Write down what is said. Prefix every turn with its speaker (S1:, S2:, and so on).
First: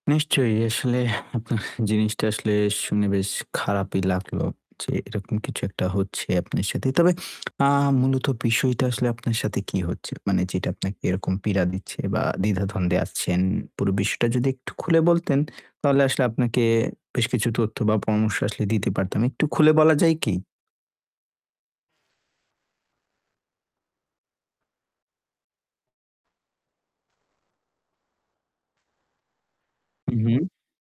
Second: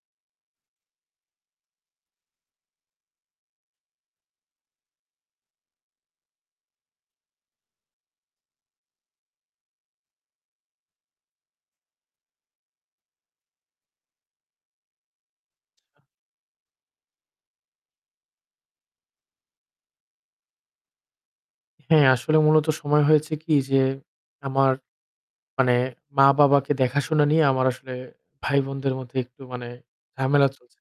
S1: নিশ্চয়ই আসলে আপনার জিনিসটা আসলে শুনে বেশ খারাপই লাগলো, যে এরকম কিছু একটা হচ্ছে আপনার সাথে। তবে আ মূলত বিষয়টা আসলে আপনার সাথে কি হচ্ছে? মানে যেটা আপনাকে এরকম পীড়া দিচ্ছে বা দ্বিধাদ্বন্দ্বে আসছেন। পুরো বিষয়টা যদি একটু খুলে বলতেন, তাহলে আসলে আপনাকে বেশ কিছু তথ্য বা পরামর্শ আসলে দিতে পারতাম। একটু খুলে বলা যায় কি?
S2: হ্যাঁ, আসলে মূলত সময় হয়েছে কি যে, আমার মানে মা-বাবাকে দেখাশোনা নিয়ে আমার আসলে ভাই-বোনদের মধ্যে একটু মানে
S1: হু, হু।
S2: ঝামেলা চলছে